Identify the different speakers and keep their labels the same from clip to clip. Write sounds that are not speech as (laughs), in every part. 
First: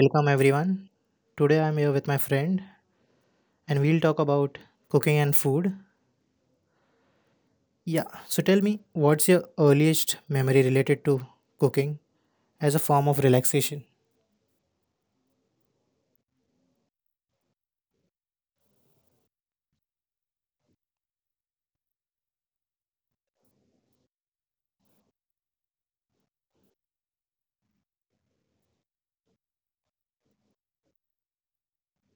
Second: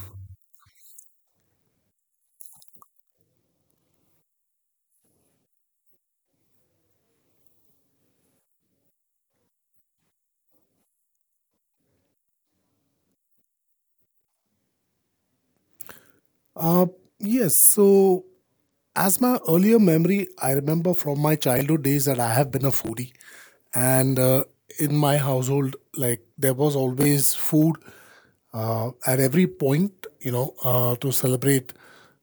Speaker 1: welcome everyone. Today I'm here with my friend and we'll talk about cooking and food. Yeah, so tell me, what's your earliest memory related to cooking as a form of relaxation?
Speaker 2: Uh, yes. So, as my earlier memory, I remember from my childhood days that I have been a foodie, and in my household, like there was always food at every point. You know, to celebrate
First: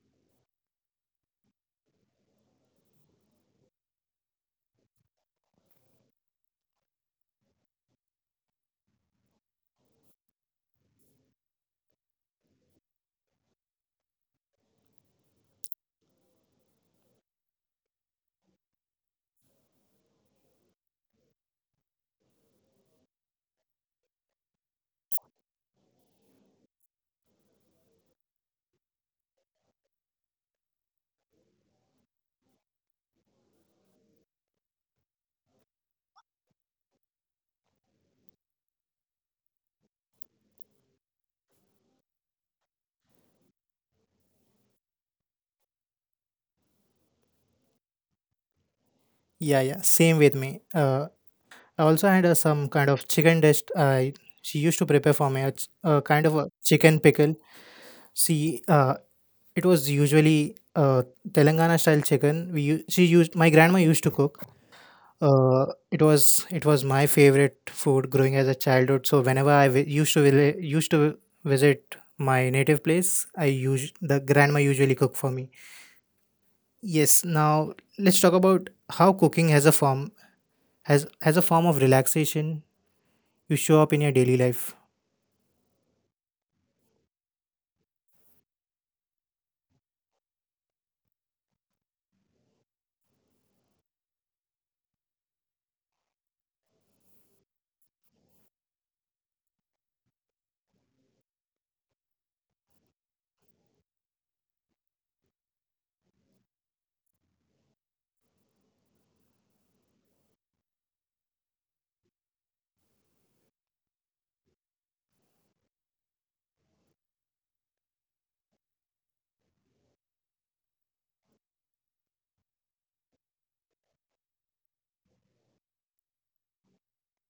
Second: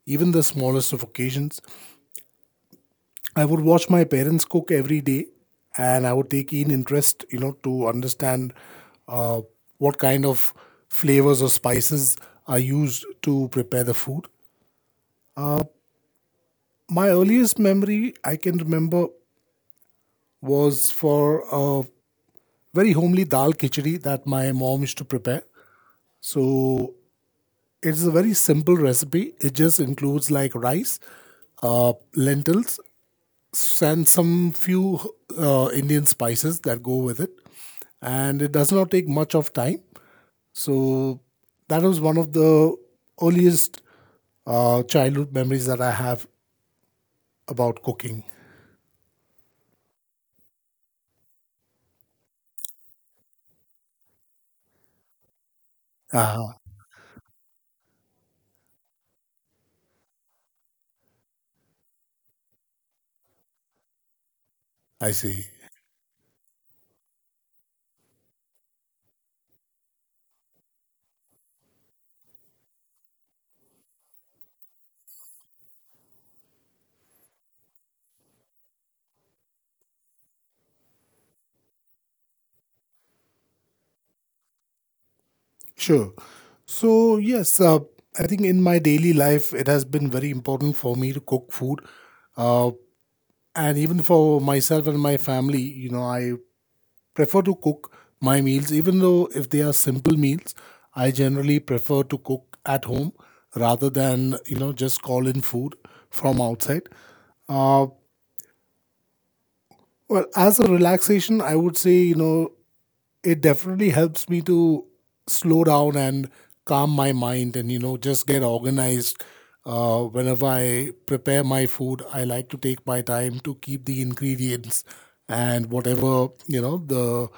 Speaker 2: even the smallest of occasions. I would watch my parents cook every day, and I would take keen interest, you know, to understand uh, what kind of flavors or spices are used to prepare the food. My earliest memory I can remember was for a very homely dal khichdi that my mom used to prepare. So it's a very simple recipe. It just includes like rice, lentils, and some few Indian spices that go with it. And it does not take much of time. So that was one of the earliest childhood memories that I have about cooking.
Speaker 1: Yeah, yeah, same with me. I also had some kind of chicken dish. I she used to prepare for me a kind of a
Speaker 2: Ah,
Speaker 1: chicken pickle. See, it was usually Telangana style chicken. We u- she used my grandma used to cook.
Speaker 2: I see.
Speaker 1: It was my favorite food growing as a childhood. So whenever I used to visit my native place, I use the grandma usually cook for me. Yes. Now let's talk about how cooking has a form has as a form of relaxation. You show up in your daily life.
Speaker 2: Sure. So, yes, I think in my daily life, it has been very important for me to cook food. Uh, and even for myself and my family, you know, I prefer to cook my meals, even though if they are simple meals, I generally prefer to cook at home rather than, you know, just call in food from outside. Uh, well, as a relaxation, I would say, you know, it definitely helps me to slow down and calm my mind, and you know, just get organized. Uh, whenever I prepare my food, I like to take my time to keep the ingredients, and whatever, you know, the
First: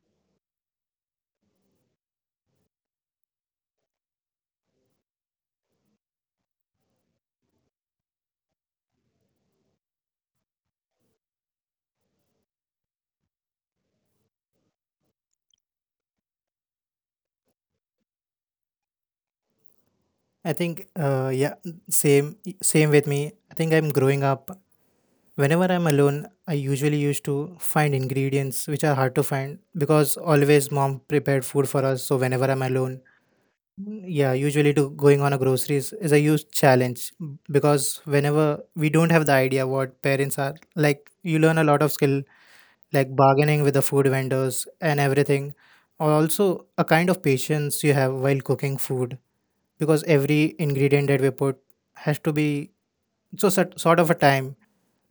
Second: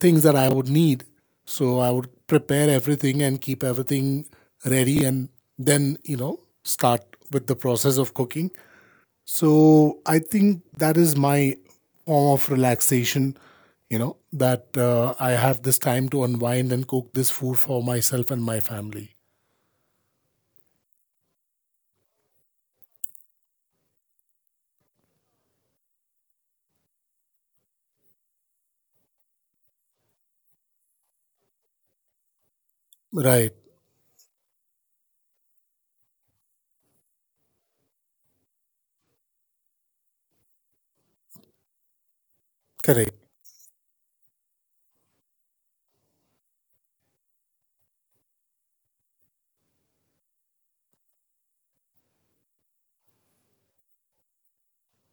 Speaker 2: things that I would need, so I would prepare everything and keep everything ready, and then, you know, start with the process of cooking. So I think that is my form of relaxation, you know, that I have this time to unwind and cook this food for myself and my family.
Speaker 1: I think yeah, same same with me. I think I'm growing up. Whenever I'm alone, I usually used to find ingredients which are hard to find because always mom prepared food for us. So whenever I'm alone,
Speaker 2: Right.
Speaker 1: mm, yeah, usually to going on a groceries is a huge challenge because whenever we don't have the idea what parents are like, you learn a lot of skill
Speaker 2: Correct.
Speaker 1: like bargaining with the food vendors and everything. Also, a kind of patience you have while cooking food, because every ingredient that we put has to be so sort of a time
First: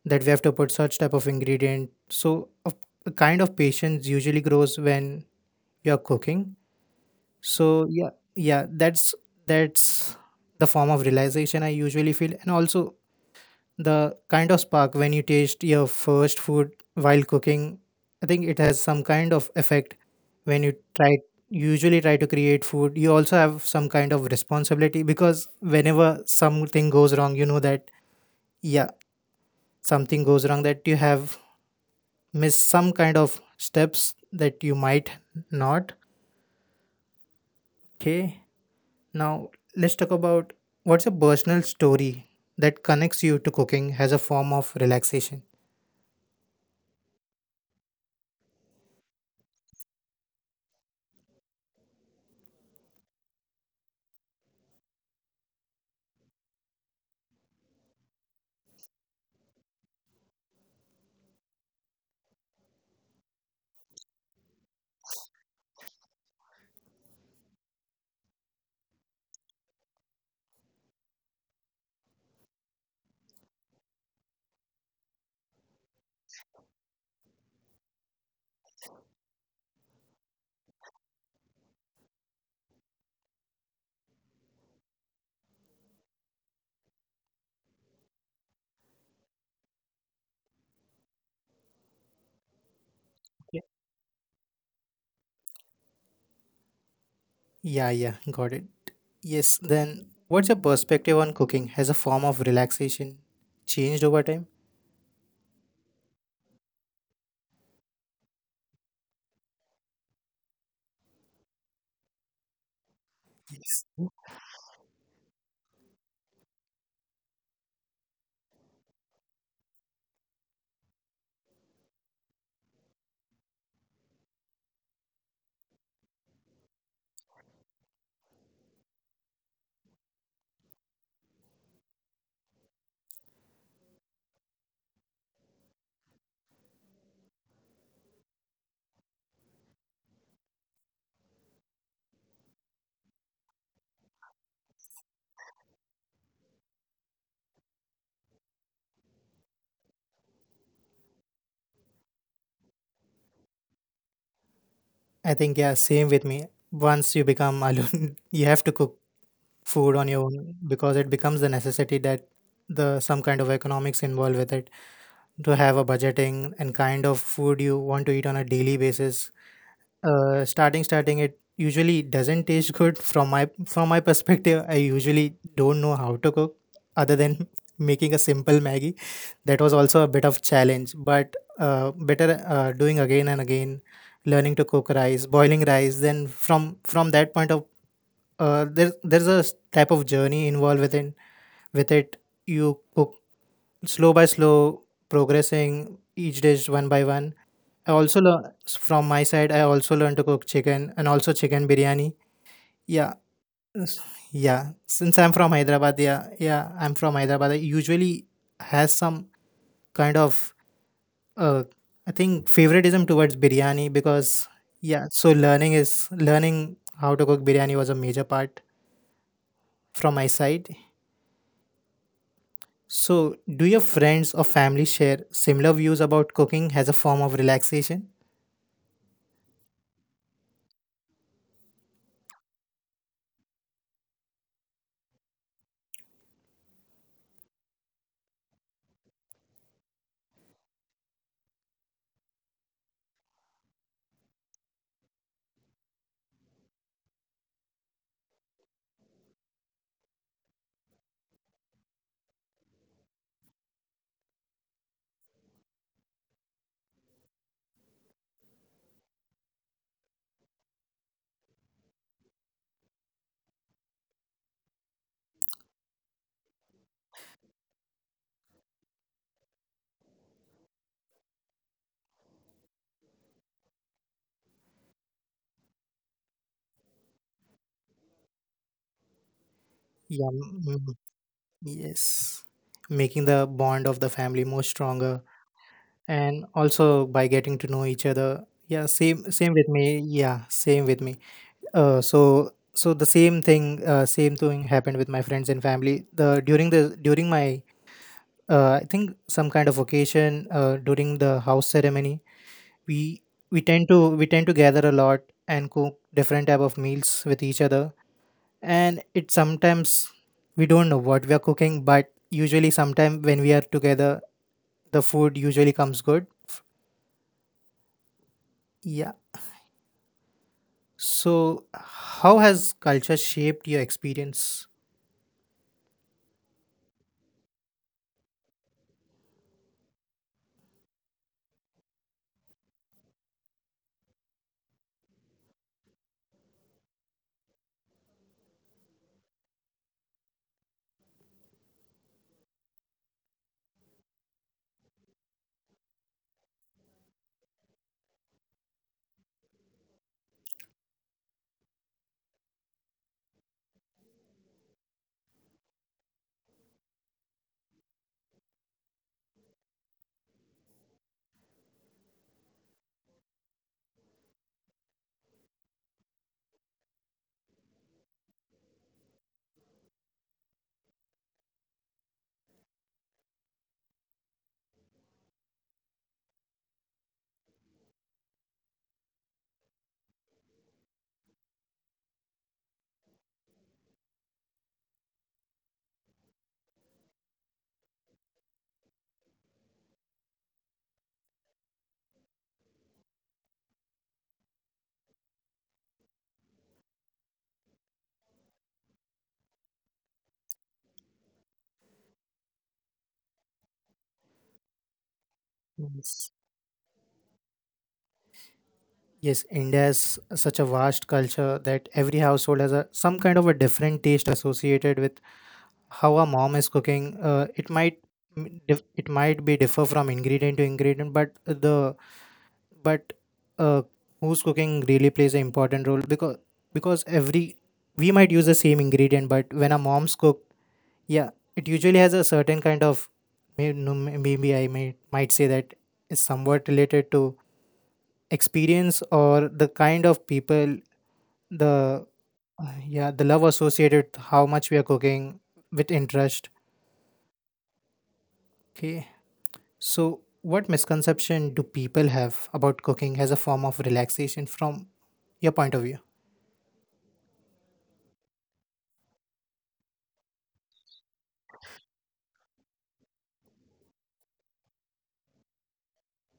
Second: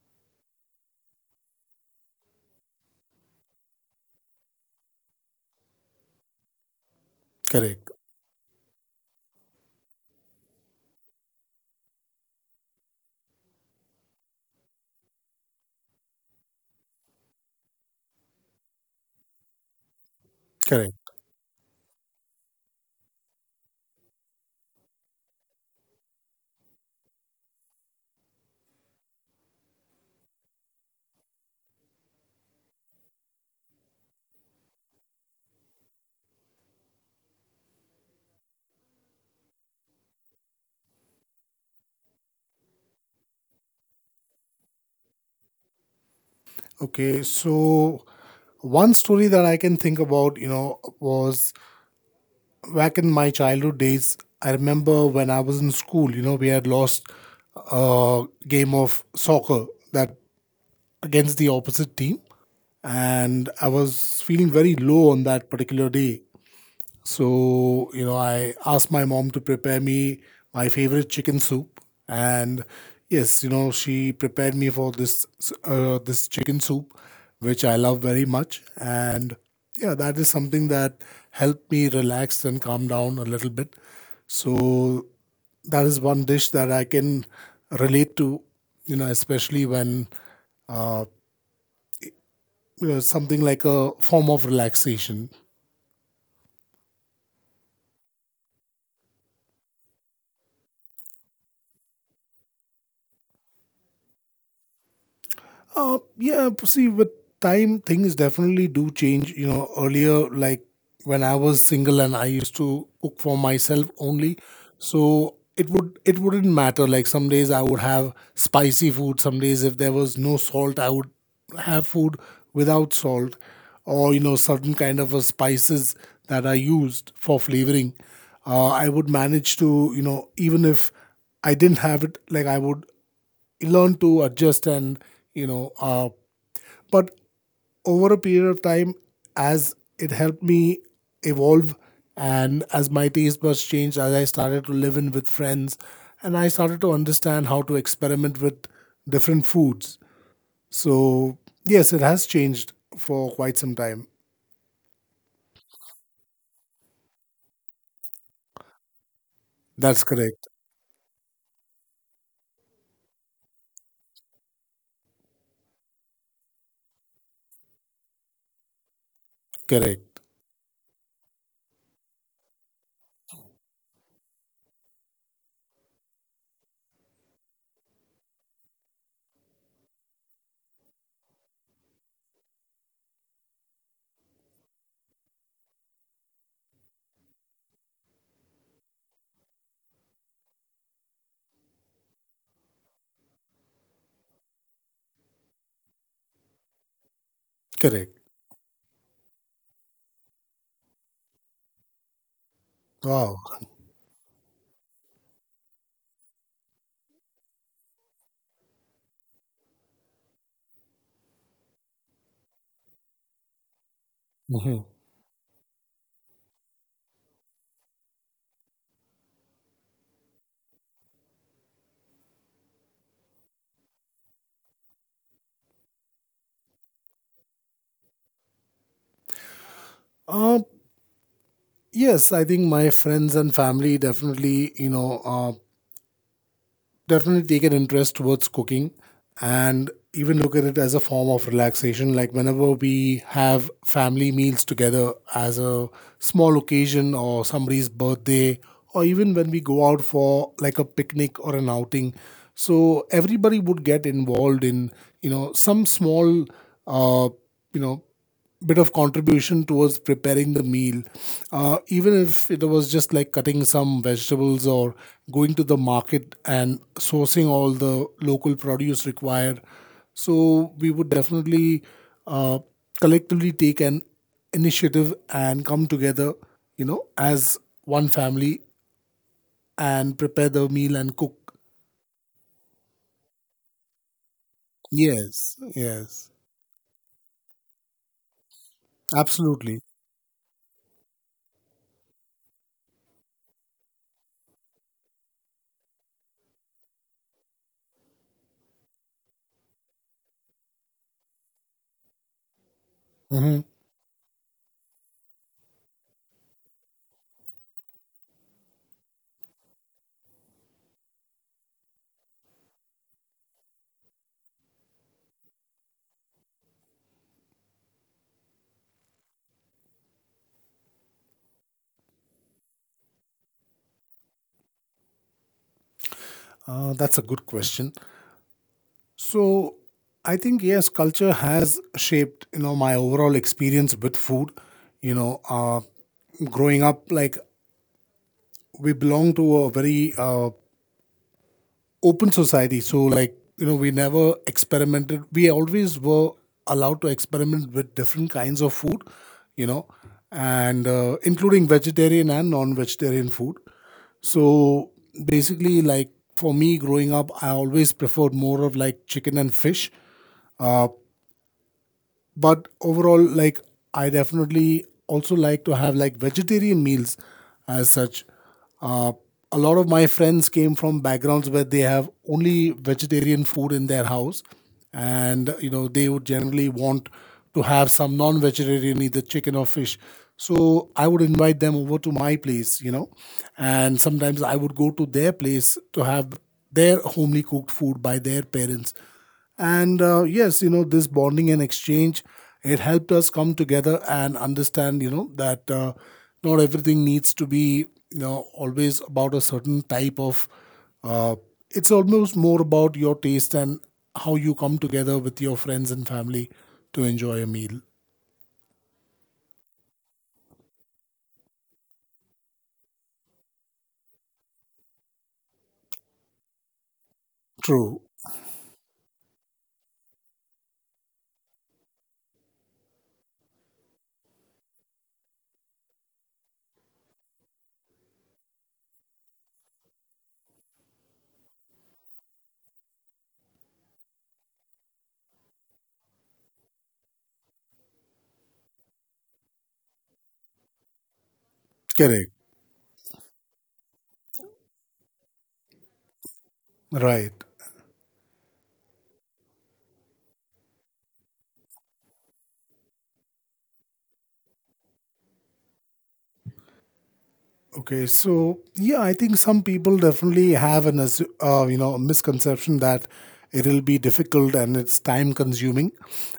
Speaker 1: that we have to put such type of ingredient. So a, a kind of patience usually grows when you are cooking. So
Speaker 2: Correct.
Speaker 1: yeah, yeah, that's that's the form of realization I usually feel. And also the kind of spark when you taste your first food while cooking, I think it has some kind of effect when you
Speaker 2: Correct.
Speaker 1: try usually try to create food. You also have some kind of responsibility, because whenever something goes wrong, you know that, yeah, something goes wrong, that you have missed some kind of steps that you might not. Okay. Now, let's talk about what's a personal story that connects you to cooking as a form of relaxation.
Speaker 2: Okay. So one story that I can think about, you know, was back in my childhood days. I remember when I was in school, you know, we had lost a game of soccer that against the opposite team. And I was feeling very low on that particular day. So, you know, I asked my mom to prepare me my favorite chicken soup. And yes, you know, she prepared me for this this chicken soup, which I love very much. And yeah, that is something that helped me relax and calm down a little bit. So that is one dish that I can relate to, you know, especially when uh, something
Speaker 1: Okay.
Speaker 2: like a form of relaxation.
Speaker 1: Yeah, yeah, got it. Yes, then what's your perspective on cooking as a form of relaxation changed over time?
Speaker 2: Yeah, see, with time, things definitely do change. You know, earlier, like when I was single and I used to cook for myself only, so it wouldn't matter. Like some days I would have spicy food. Some days, if there was no salt, I would have food without salt, or you know, certain kind of a spices that are used for flavoring. I would manage to, you know, even if I didn't have it, like I would learn to adjust and you know, but over a period of time, as it helped me evolve, and as my taste buds changed, as I started to live in with friends, and I started to understand how to experiment with different foods, so yes, it has changed for quite some time.
Speaker 1: I think, yeah, same with me. Once you become alone, (laughs) you have to cook food
Speaker 2: That's
Speaker 1: on your
Speaker 2: correct.
Speaker 1: own, because it becomes the necessity that the some kind of economics involved with it, to have a budgeting and kind of food you want to eat on a daily basis.
Speaker 2: Correct.
Speaker 1: Starting it usually doesn't taste good from my perspective. I usually don't know how to cook other than (laughs) making a simple Maggie. That was also a bit of challenge, but better, doing again and again, learning to cook rice, boiling rice. Then from that point of, there's a type of journey involved with it. You cook slow by slow, progressing each dish one by one. I
Speaker 2: Correct.
Speaker 1: also learn from my side. I also learned to cook chicken and also chicken biryani. Yeah,
Speaker 2: Wow.
Speaker 1: s- yeah. Since I'm from Hyderabad, yeah, yeah, I'm from Hyderabad. I usually has some kind of, uh, I think, favoritism towards biryani, because
Speaker 2: Mhm.
Speaker 1: yeah. So learning how to cook biryani was a major part from my side. So, do your friends or family share similar views about cooking as a form of relaxation?
Speaker 2: Uh, yes, I think my friends and family definitely, you know, definitely take an interest towards cooking and even look at it as a form of relaxation. Like whenever we have family meals together as a small occasion or somebody's birthday, or even when we go out for like a picnic or an outing. So everybody would get involved in, you know, some small, uh, you know, bit of contribution towards preparing the meal, even if it was just like cutting some vegetables or going to the market and sourcing all the local produce required. So we would definitely uh, collectively take an initiative and come together, you know, as one family and
Speaker 1: Yeah,
Speaker 2: prepare the meal and cook.
Speaker 1: yes, making the bond of the family more stronger,
Speaker 2: Yes, yes.
Speaker 1: and also by getting to know each other. Yeah, same with
Speaker 2: Absolutely.
Speaker 1: me. Yeah, same with me. So the same thing happened with my friends and family. The during my, I think, some kind of occasion, during the house ceremony, we we
Speaker 2: Hmm.
Speaker 1: tend to we tend to gather a lot and cook different type of meals with each other. And it sometimes we don't know what we are cooking, but usually sometime when we are together, the food usually comes good. Yeah, so how has culture shaped your experience?
Speaker 2: Uh, that's a good question. So I think yes, culture has shaped, you know, my overall experience with food. You know, growing up, like we belong to a very open society, so like you know, we never experimented. We always were allowed to experiment with different kinds of food. You know, and including vegetarian and non-vegetarian food. So basically, like for me growing up, I always preferred more of like chicken and fish, but overall, like I definitely also like to have like vegetarian meals as such. uh, a lot of my friends came from backgrounds where they have only vegetarian food in their house, and you know, they would generally want to have some non-vegetarian, either chicken or fish. So I would invite them over to my place, you know, and sometimes I would go to their place to have their homely cooked food by their parents. And yes, you know, this bonding and exchange, it helped us come together and understand, you know, that not everything needs to be, you know, always about a certain type of. Uh, it's almost more about your taste and how you come together with your friends and
Speaker 1: Yes.
Speaker 2: family to enjoy a meal.
Speaker 1: Yes, India has such a vast culture that every household has a some kind of a different taste associated with how a mom is cooking. It might
Speaker 2: True.
Speaker 1: it might be differ from ingredient to ingredient, but the but uh, who's cooking really plays an important role. Because every we might use the same ingredient, but when our moms cook, yeah, it usually has a certain kind of, no, maybe I might say that is somewhat related to experience or the kind of people, the
Speaker 2: Correct.
Speaker 1: yeah, the love associated with how much we are cooking with interest.
Speaker 2: Right.
Speaker 1: Okay. So what misconception do people have about cooking as a form of relaxation from your point of view?
Speaker 2: Okay, so yeah, I think some people definitely have an you know, misconception that it'll be difficult and it's time consuming,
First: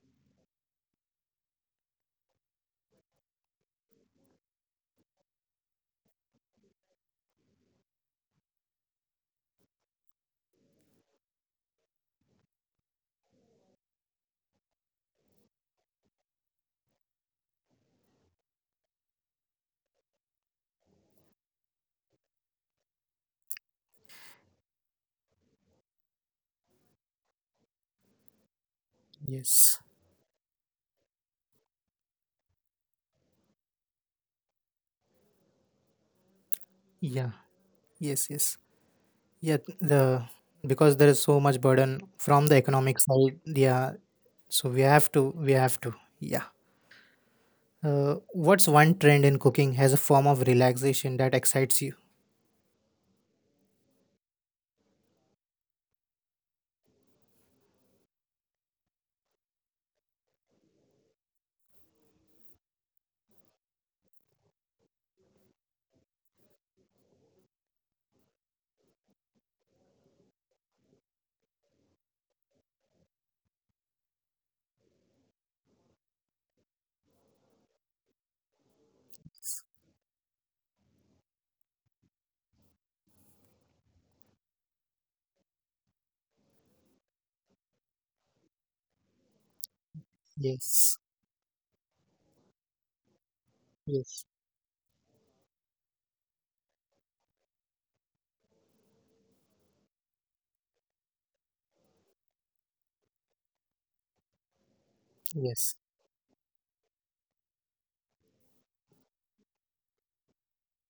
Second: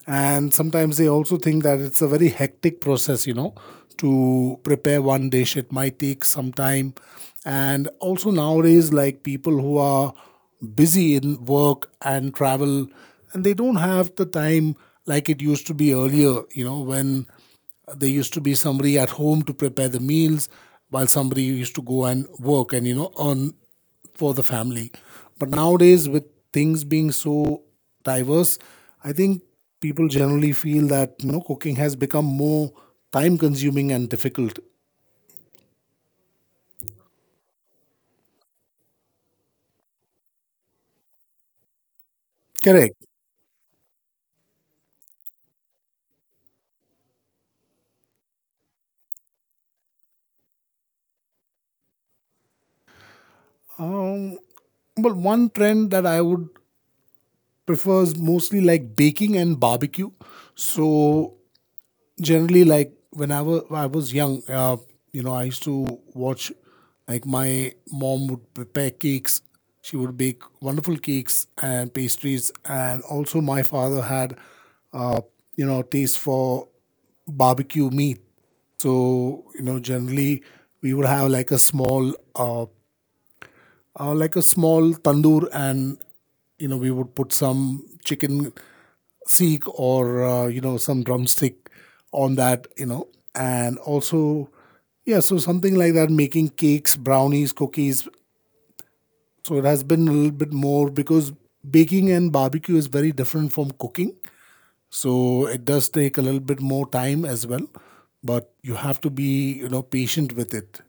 Speaker 2: and sometimes they also think that it's a very hectic process. You know, to prepare one dish, it might take some time, and also nowadays, like people who are busy in work and travel, and they don't have the time like it used to be earlier. You know, when there used to be somebody at home to prepare the meals, while somebody used to go and work and you know, earn for the family. But nowadays, with things being so diverse, I think
Speaker 1: Yes.
Speaker 2: people generally feel that you know, cooking has become more time-consuming and difficult.
Speaker 1: Yeah. Yes. Yes. Yeah. The because there is so much burden from the economic
Speaker 2: Correct.
Speaker 1: side. Yeah. So we have to. We have to. Yeah. What's one trend in cooking as a form of relaxation that excites you?
Speaker 2: Um, well, one trend that I would prefer is mostly like baking and barbecue. So generally, like whenever I was young, you know, I used to watch like my mom would prepare cakes. She would bake wonderful cakes and pastries, and also my father had, uh, you know, taste for barbecue meat. So you know, generally we would have like a small tandoor, and you know, we would put some chicken seek or you know,
Speaker 1: Yes.
Speaker 2: some drumstick on that, you know, and
Speaker 1: Yes.
Speaker 2: also yeah, so something like that, making cakes, brownies, cookies. So it has been a little bit more because baking and barbecue is very different from cooking. So it
Speaker 1: Yes.
Speaker 2: does take a little bit more time as well, but you have to be, you know, patient with it.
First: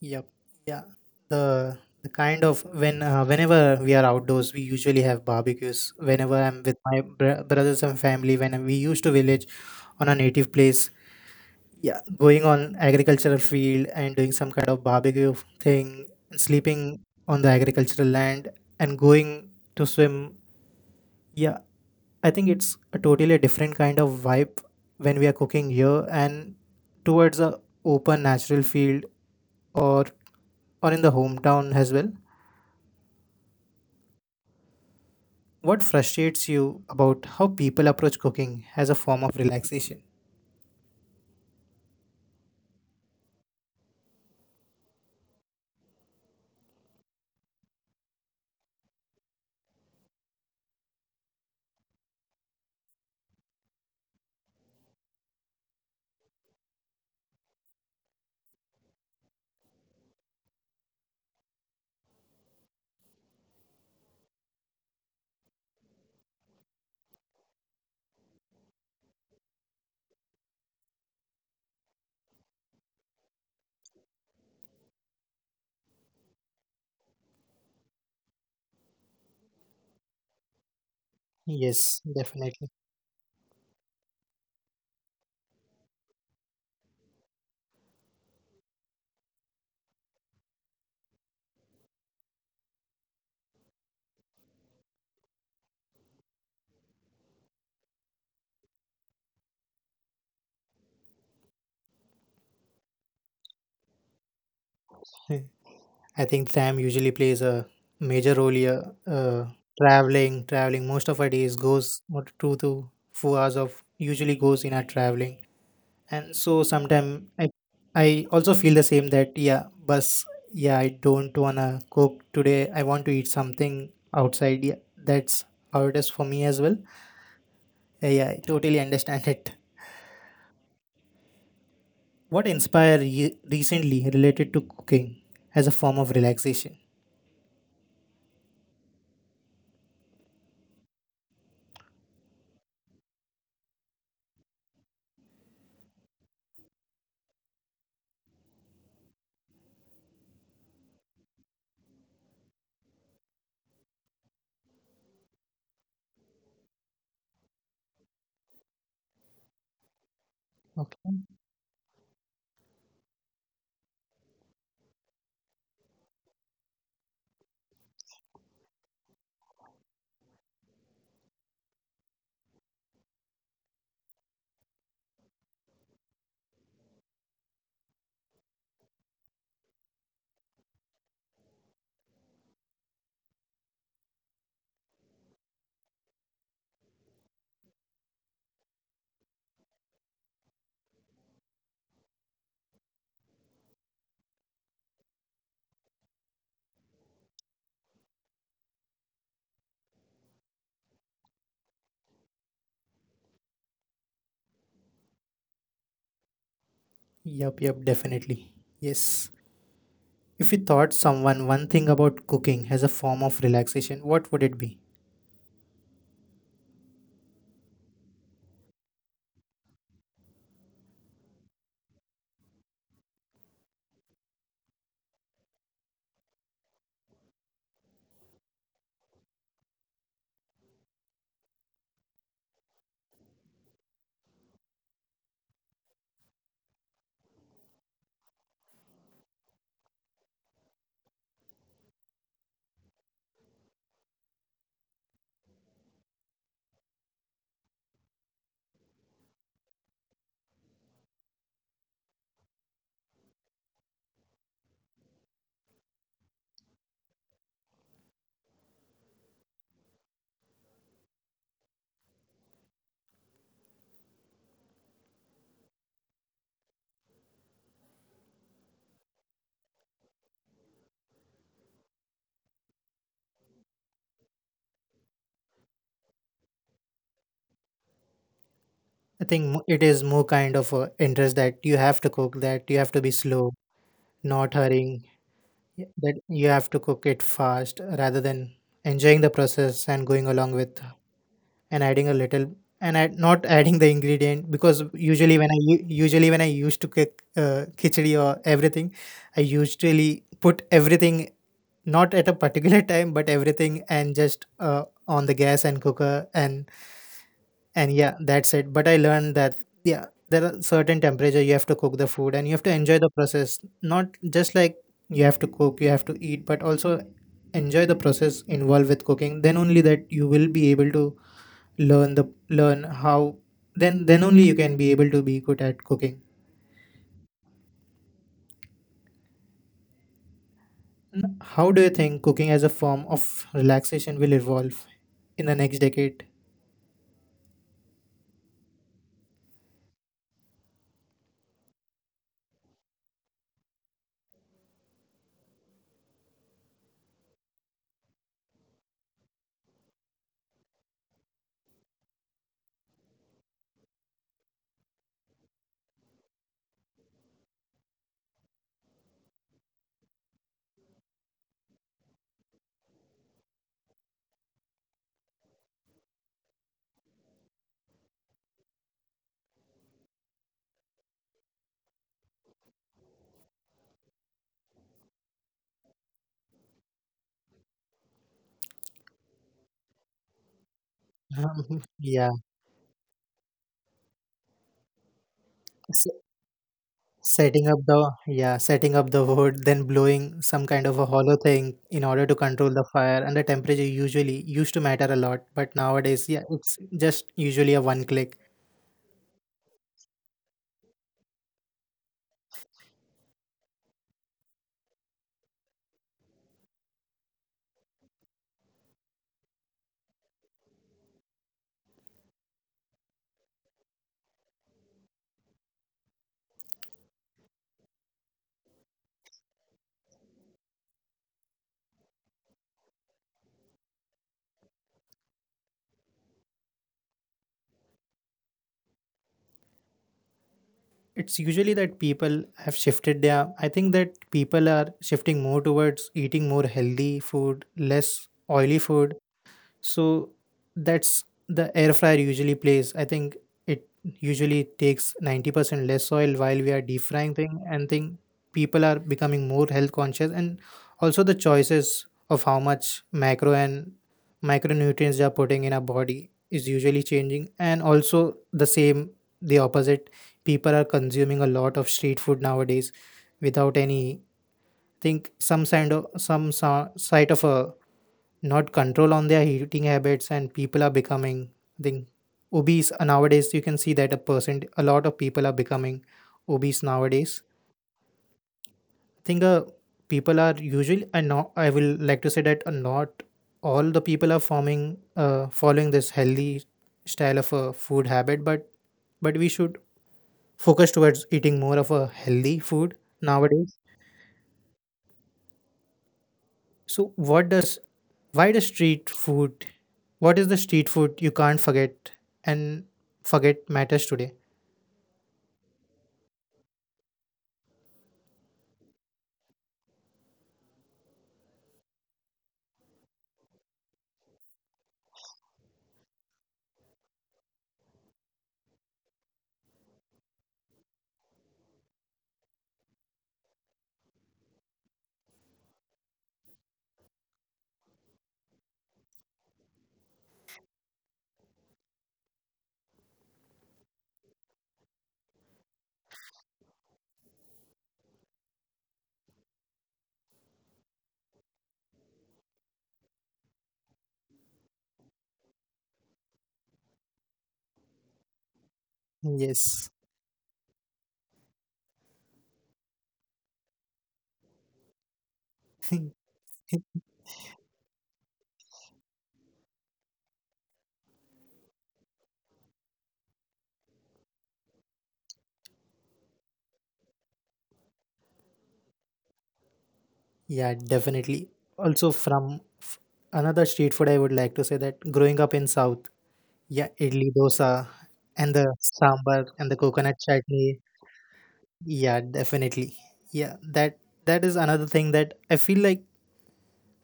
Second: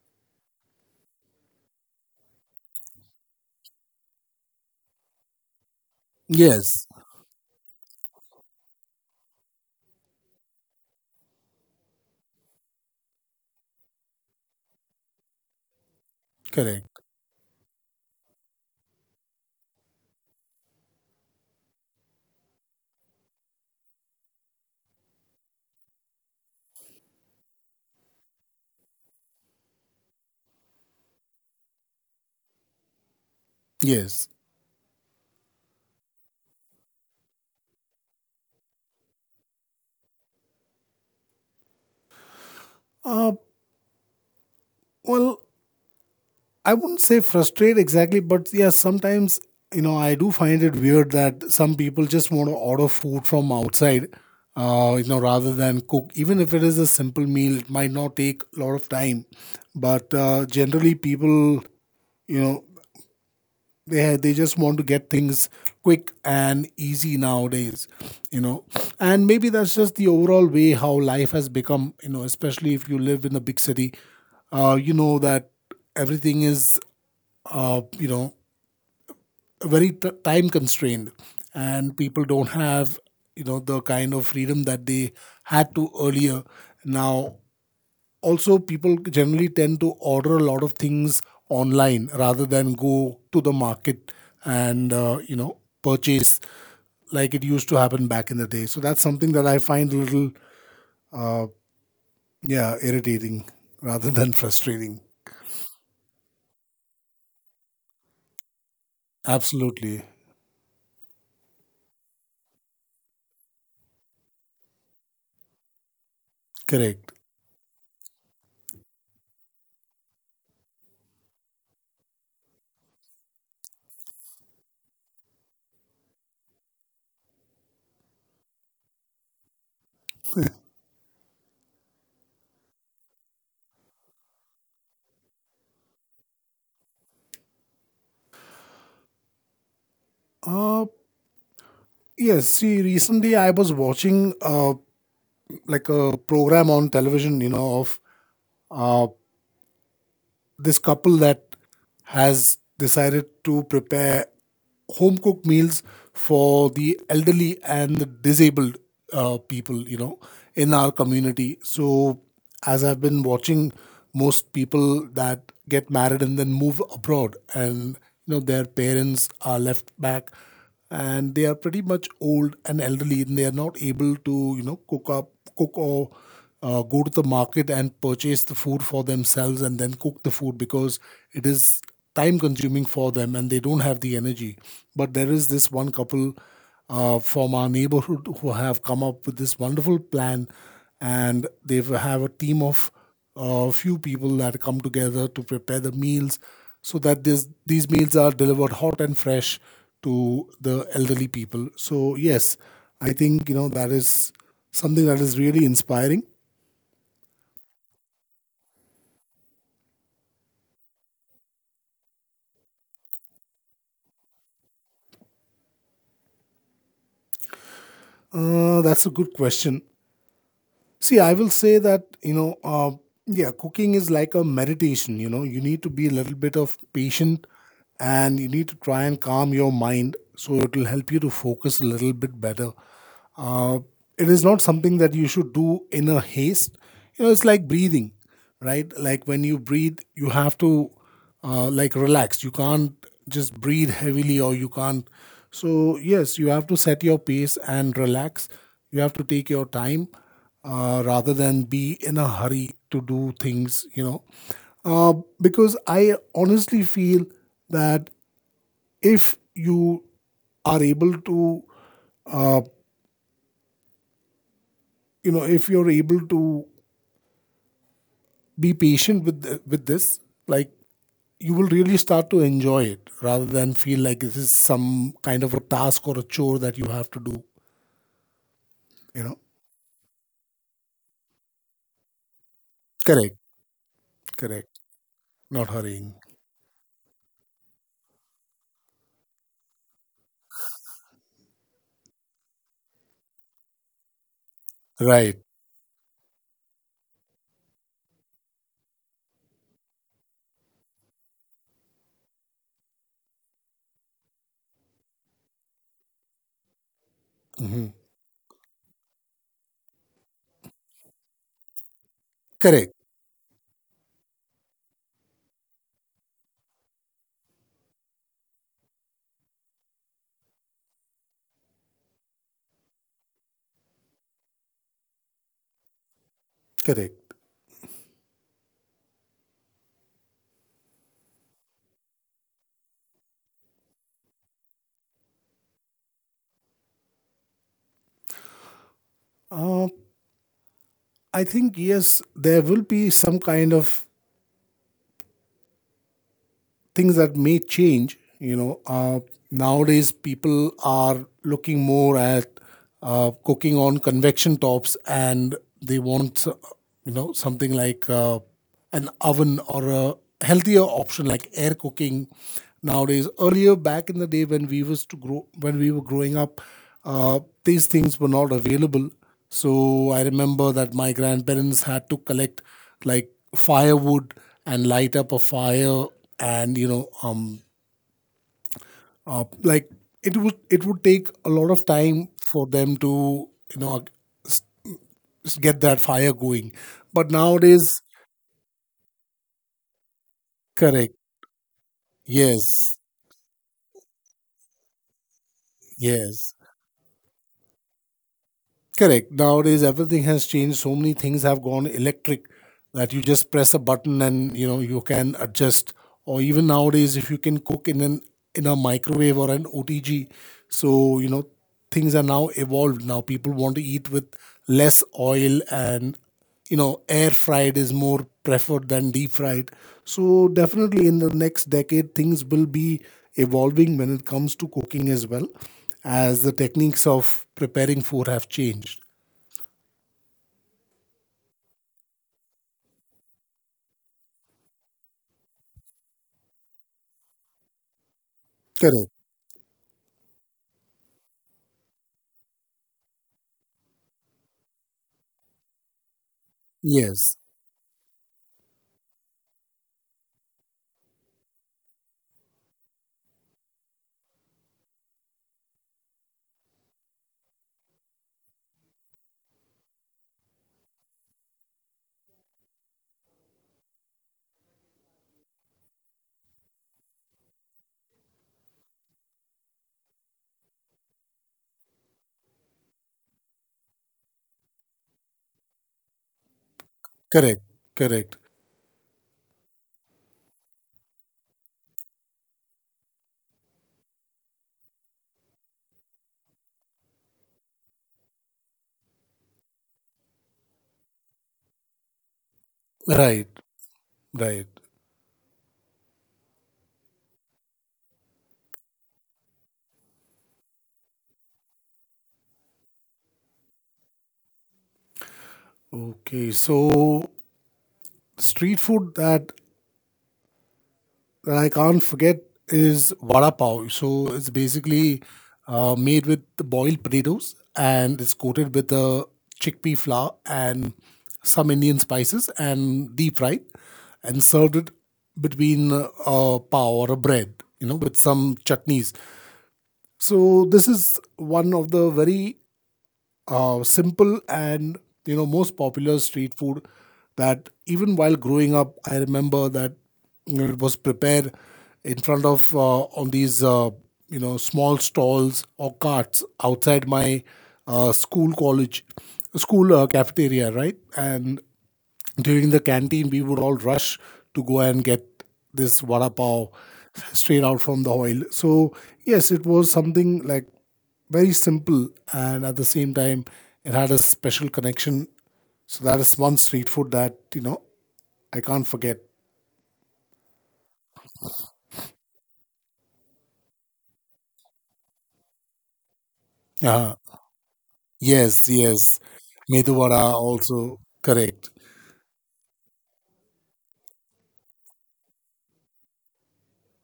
Speaker 1: Yep. Yeah. The kind of when Whenever we are outdoors, we usually have barbecues. Whenever I'm with
Speaker 2: Yes,
Speaker 1: my brothers and family, when we used to village on a native place, yeah, going on agricultural field and doing some kind of barbecue thing, sleeping
Speaker 2: correct.
Speaker 1: on the agricultural land and going to swim. Yeah, I think it's a totally different kind of vibe when we are cooking here and towards a open natural field, or or in the hometown as well.
Speaker 2: Yes.
Speaker 1: What frustrates you about how people approach cooking as a form of relaxation?
Speaker 2: Uh, well, I wouldn't say frustrate exactly, but yeah, sometimes, you know, I do find it weird that some people just want to order food from outside, you know, rather than cook. Even if it is a simple meal, it might not take a lot of time. But generally, people, you know, they just want to get things quick and easy nowadays, you know. And maybe that's just the overall way how life has become, you know, especially if you live in a big city. You know that everything is you know, very time constrained, and
Speaker 1: Yes,
Speaker 2: people don't
Speaker 1: definitely.
Speaker 2: have, you know, the kind of freedom that they had to earlier. Now also people generally tend to order a lot of things online rather than go to the market and you know, purchase like it used to happen back in the day. So that's something that I find a little, yeah, irritating rather than frustrating.
Speaker 1: (laughs) I think time usually plays a major role here.
Speaker 2: Absolutely.
Speaker 1: Traveling, traveling. Most of our days goes what 2 to 4 hours of usually goes in our traveling. And so
Speaker 2: Correct.
Speaker 1: sometimes I also feel the same that, yeah, bus. Yeah, I don't wanna cook today. I want to eat something outside. Yeah, that's how it is for me as well. Yeah, yeah, I totally understand it. What inspired you recently related to cooking as a form of relaxation?
Speaker 2: Uh yes see, recently I was watching a like a program on television, you know, of this couple that has decided to prepare home cooked meals for the elderly and the disabled people, you know, in our
Speaker 1: Okay.
Speaker 2: community. So, as I've been watching, most people that get married and then move abroad, and you know, their parents are left back, and they are pretty much old and elderly, and they are not able to, you know, cook or go to the market and purchase the food for themselves and then cook the food because it is time consuming for them and they don't have the energy. But there is this one couple from our neighborhood who have come up with this wonderful plan, and they have a team of a few people that come together to prepare the meals so that these meals are delivered hot and fresh to the elderly people. So, yes, I think you know, that is something that is really inspiring.
Speaker 1: Yep, yep, definitely. Yes. If you thought someone one thing about cooking as a form of relaxation, what would it be?
Speaker 2: That's a good question. See, I will say that, cooking is like a meditation. You know, you need to be a little bit of patient, and you need to try and calm your mind so it will help you to focus a little bit better. Uh, it is not something that you should do in a haste. You know, it's like breathing, right? Like when you breathe, you have to like relax. You can't just breathe heavily or you can't. So yes, you have to set your pace and relax. You have to take your time rather than be in a hurry to do things, Uh, because I honestly feel that if you are able to, uh, if you're able to be patient with with this, like you will really start to enjoy it rather than feel like this is some kind of a task or a chore that you have to do
Speaker 1: I
Speaker 2: you know
Speaker 1: think it is more kind of a interest that you have to cook, that you have to be
Speaker 2: Correct.
Speaker 1: slow, not
Speaker 2: Correct.
Speaker 1: hurrying,
Speaker 2: Not
Speaker 1: that
Speaker 2: hurrying.
Speaker 1: you have to cook it fast rather than enjoying the process and going along with, and adding a little, and not adding the ingredient, because usually
Speaker 2: Right.
Speaker 1: usually when I used to cook, khichdi or everything, I usually put everything, not at a particular (laughs) time, but everything and just, on the gas and cooker, and
Speaker 2: Hmm.
Speaker 1: yeah, that's it. But I learned that, yeah, there are certain temperature you have to cook the food, and you have to
Speaker 2: Correct.
Speaker 1: enjoy the process. Not just like you have to cook, you have to eat, but also enjoy the process involved with cooking. Then only that you will be able to learn the, learn how then only you can be able to be good at cooking.
Speaker 2: Correct.
Speaker 1: How do you think cooking as a form of relaxation will evolve in the next decade?
Speaker 2: Uh, i think yes, there will be some kind of things that may change. Nowadays people are looking more at cooking on convection tops, and they want something like an oven or a healthier option like air cooking. Nowadays, earlier back in the day when we was to grow when we were growing up, these things were not available. So I remember that my grandparents had to collect like firewood and light up a fire, and like it would take a lot of time
Speaker 1: Yeah.
Speaker 2: for them to you know s- get that fire going. But nowadays,
Speaker 1: Setting up the wood, then blowing some kind of a
Speaker 2: correct?
Speaker 1: hollow thing in order to control the
Speaker 2: Yes,
Speaker 1: fire and the temperature, usually used to matter a lot, but nowadays, yeah,
Speaker 2: yes.
Speaker 1: it's just usually a one click.
Speaker 2: Correct. Nowadays, everything has changed. So many things have gone electric that you just press a button and you know you can adjust. Or even nowadays, if you can cook in an in a microwave or an OTG, so you know things are now evolved. Now people want to eat with less oil, and you know air fried is more preferred than deep fried. So definitely in the next decade things will be evolving when it comes to cooking, as well as the techniques of preparing food have changed.
Speaker 1: It's usually that people have shifted their, I think that people are shifting more towards eating more healthy food, less oily
Speaker 2: Correct.
Speaker 1: food. So that's the air fryer usually plays. I think it usually takes 90% less oil while we are deep frying
Speaker 2: Yes.
Speaker 1: thing, and think people are becoming more health conscious. And also the choices of how much macro and micronutrients they are putting in our body is usually changing, and also the same, the opposite, people are consuming a lot of street food nowadays without any, think some kind of some sight of a not control on their eating habits, and people are becoming, I think, obese. Nowadays you can see that a percent a lot of people are becoming obese nowadays.
Speaker 2: Correct. Correct.
Speaker 1: I think, people are usually, I know, I will like to say that, not all the people are forming following this healthy style of a food habit, but we should focus towards eating more of a healthy food
Speaker 2: Right.
Speaker 1: nowadays.
Speaker 2: Right.
Speaker 1: So why does street food what is the street food you can't forget and forget matters today?
Speaker 2: Okay, so street food that I can't forget is vada pav. So it's basically made with the boiled potatoes and it's coated with the chickpea flour and some Indian spices and deep fried, and served it between a pav or a bread, you know, with some chutneys. So this is one of the very simple and you know most popular street food, that even while growing up I remember that, you know, it was prepared in front of on these small stalls or carts outside my school college,
Speaker 1: Yes.
Speaker 2: school cafeteria, right? And during the canteen, we would all rush to go and get this vada pav (laughs) straight out from the oil. So yes, it was something like very simple, and at the same time, it had a special connection. So that is one street food that, you know, I can't forget.
Speaker 1: Yeah, definitely. Also from another street food I would like to say that growing up in South, yeah,
Speaker 2: Uh,
Speaker 1: idli dosa and the
Speaker 2: yes, yes.
Speaker 1: sambar and the
Speaker 2: Medu
Speaker 1: coconut
Speaker 2: vada
Speaker 1: chutney.
Speaker 2: also. Correct,
Speaker 1: Yeah, definitely. Yeah, that is another thing that I feel like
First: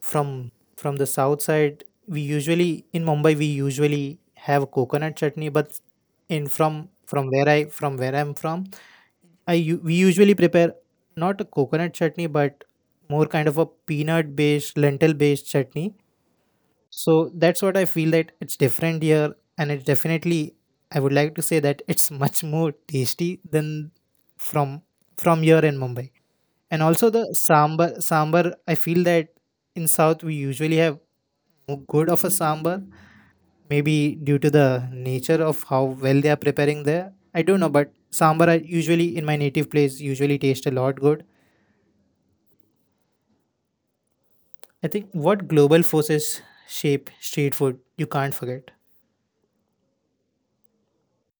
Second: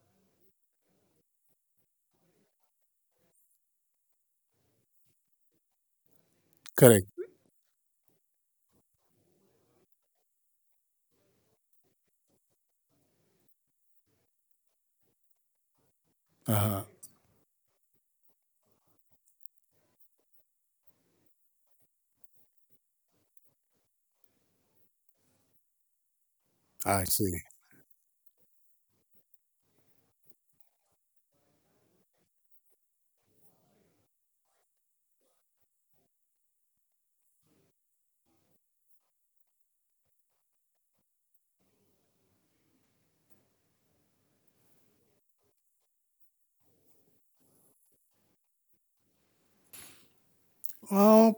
Speaker 1: from the south side we usually, in Mumbai we usually have coconut chutney, but in
Speaker 2: correct.
Speaker 1: from where I from where I'm from, we usually prepare not a coconut chutney, but more kind of a peanut based lentil based chutney.
Speaker 2: Uh-huh.
Speaker 1: So that's what I feel that it's different here, and it's definitely, I would like to say that it's (laughs) much more tasty than from here in Mumbai. And
Speaker 2: I
Speaker 1: also the
Speaker 2: see.
Speaker 1: sambar, I feel that in south we usually have more good of a sambar, maybe due to the nature of how well they are preparing there. I don't know, but sambar I usually in my native place usually taste a lot good. I think what global forces shape street food you can't forget?
Speaker 2: Uh,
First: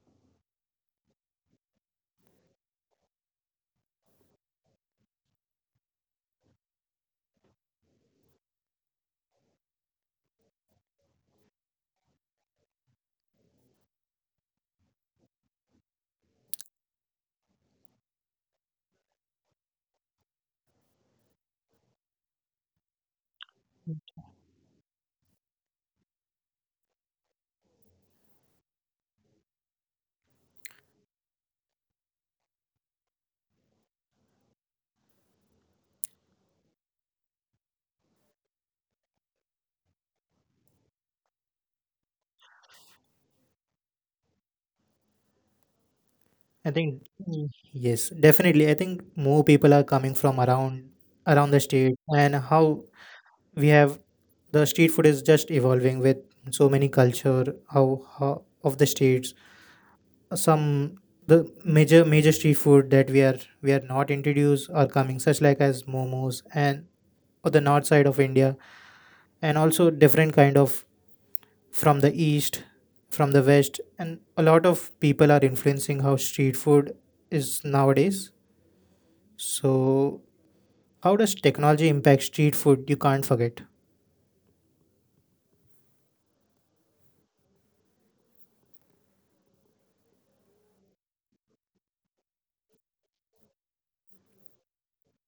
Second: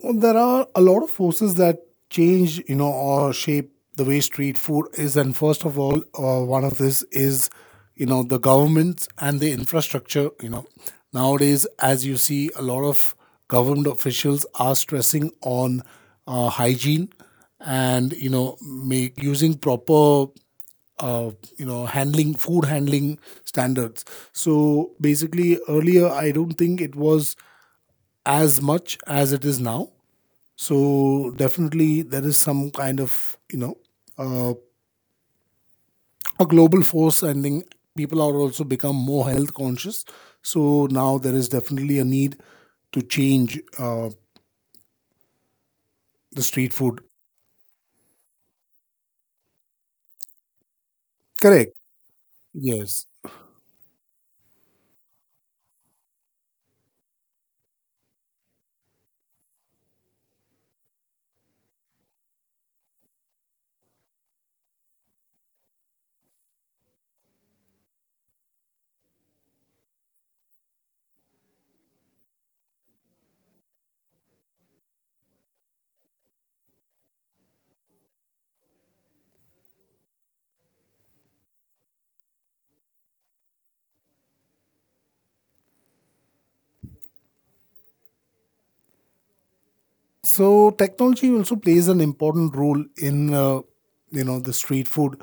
Speaker 2: Well, there are a lot of forces that change, you know, or shape the way street food is. And first of all, one of this is, you know, the governments and the infrastructure. You know, nowadays, as you see, a lot of government officials are stressing on hygiene, and you know make using proper uh, handling, food handling standards. So basically earlier I don't think it was as much as it is now. So definitely there is some kind of uh, a global force, and then people are also become more health conscious. So now there is definitely a need to change the
Speaker 1: I
Speaker 2: street
Speaker 1: think.
Speaker 2: food.
Speaker 1: Mm. Yes, definitely. I think more people are coming from around the
Speaker 2: Correct.
Speaker 1: state, and how
Speaker 2: Yes.
Speaker 1: we have the street food is just evolving with so many culture, how, how of the states. Some The major street food that we are not introduced are coming, such like as momos and or the north side of India, and also different kind of from the east, from the west, and a lot of people are influencing how street food is nowadays. So, how does technology impact street food? You can't forget.
Speaker 2: So technology also plays an important role in you know the street food,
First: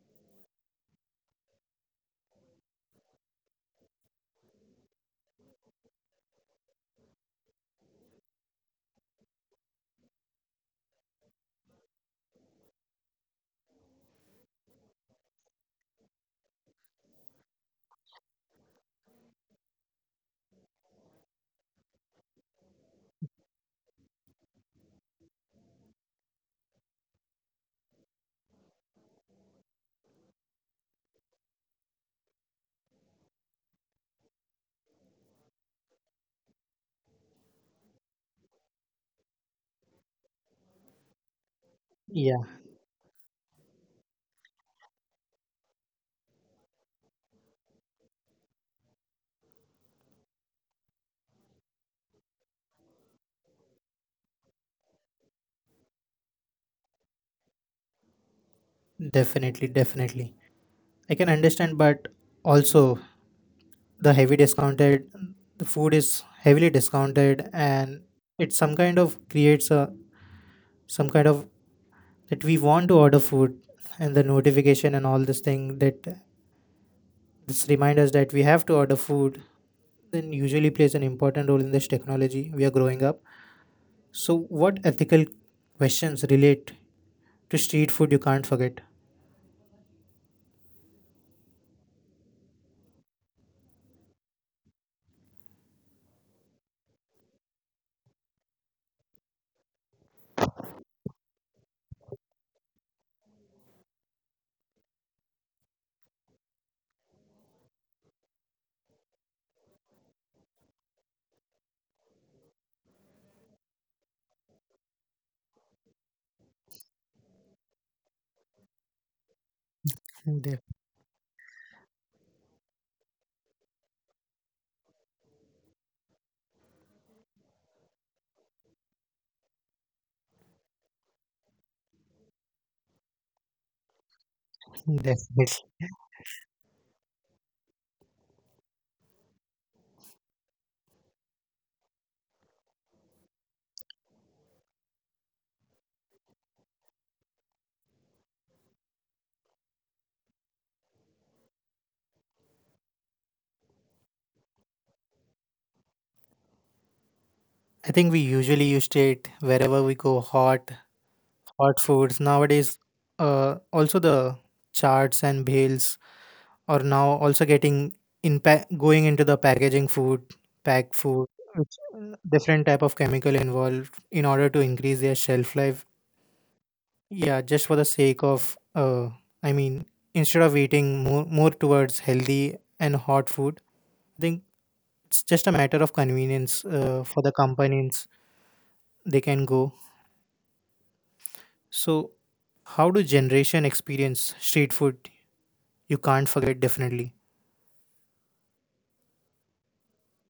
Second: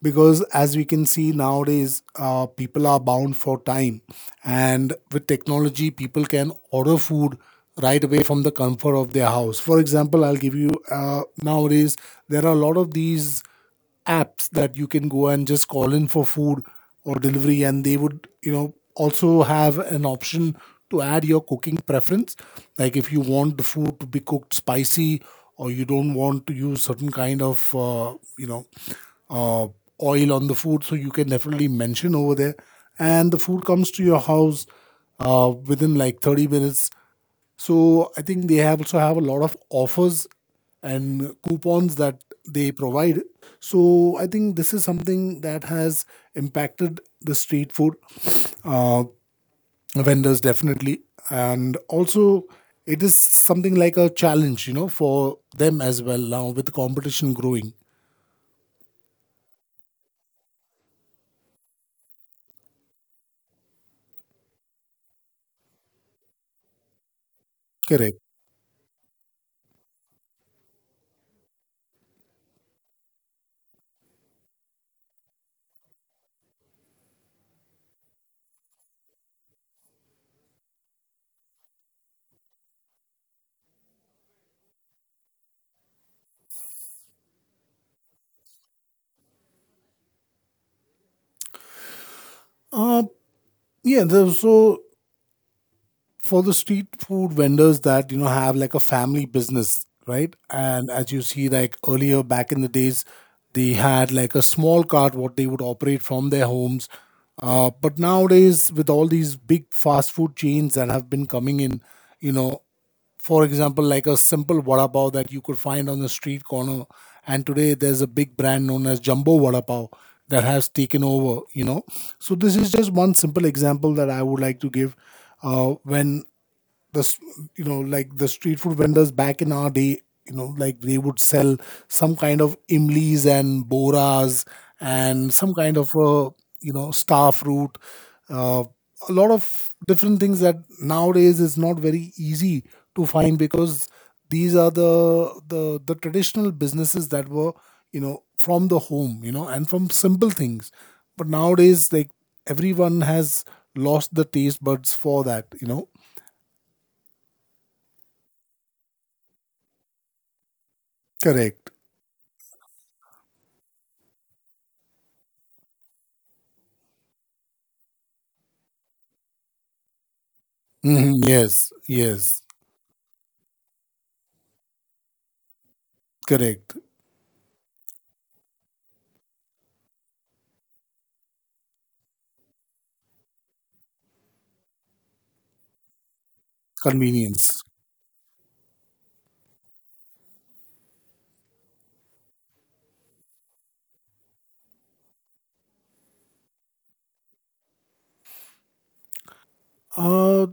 Speaker 2: because as we can see nowadays people are bound for time, and with technology people can order food right away from the comfort of their house. For example, I'll give you, nowadays there are a lot of these apps that you can go and just call in for food or delivery, and they would you know also have an option to add your cooking preference, like if you want the food to be cooked spicy, or you don't want to use certain kind of you know uh, oil on the food, so you can definitely mention over there, and the food comes to your house within like 30 minutes. So I think they have also have a lot of offers and coupons that
Speaker 1: Yeah,
Speaker 2: they provide. So I think this is something that has impacted the street food uh, vendors definitely, and also it is something like a challenge, you know, for them as well now with competition growing.
Speaker 1: definitely, I can understand, but also the heavy discounted, the food is heavily discounted, and
Speaker 2: Correct.
Speaker 1: it some kind of creates a some kind of that we want to order food, and the notification and all this thing that this reminds us that we have to order food, then usually plays an important role in this technology we are growing up. So, what ethical questions relate to street food you can't forget?
Speaker 2: Uh, So for the street food vendors that you know have like a family business, right? And as you see, like earlier back in the days they had like a small cart what they would operate from their homes, but nowadays with all these big fast food chains that have been coming in, you know, for example, like a simple vada pav that you could find on the street corner. And today there's a big brand known as Jumbo Vada Pav that has
Speaker 1: Def-
Speaker 2: taken over, you know. So this is just one simple example that I would like to give, uh, when the s- you know like the street food vendors back in our day, you know, like they would sell some kind of imlis and boras and some
Speaker 1: Definitely.
Speaker 2: kind of star fruit, uh, a lot of different things that nowadays is not very easy to find, because these are the the traditional businesses that were you know from the home, you know, and from simple things. But nowadays like everyone has lost the taste buds for that, you know.
Speaker 1: I think we usually used it wherever we go hot,
Speaker 2: Correct.
Speaker 1: hot foods. Nowadays, also the charts and bales are now also getting going into the packaging food, pack
Speaker 2: Mhm,
Speaker 1: food,
Speaker 2: yes,
Speaker 1: which,
Speaker 2: yes,
Speaker 1: different type of chemical involved in order to increase their shelf life.
Speaker 2: correct.
Speaker 1: Yeah, just for the sake of, I mean, instead of eating more towards healthy and hot food, I think it's just a matter of convenience, for the
Speaker 2: Convenience.
Speaker 1: companies. They can go. So, how do generation experience street food? You can't forget definitely.
Speaker 2: Uh,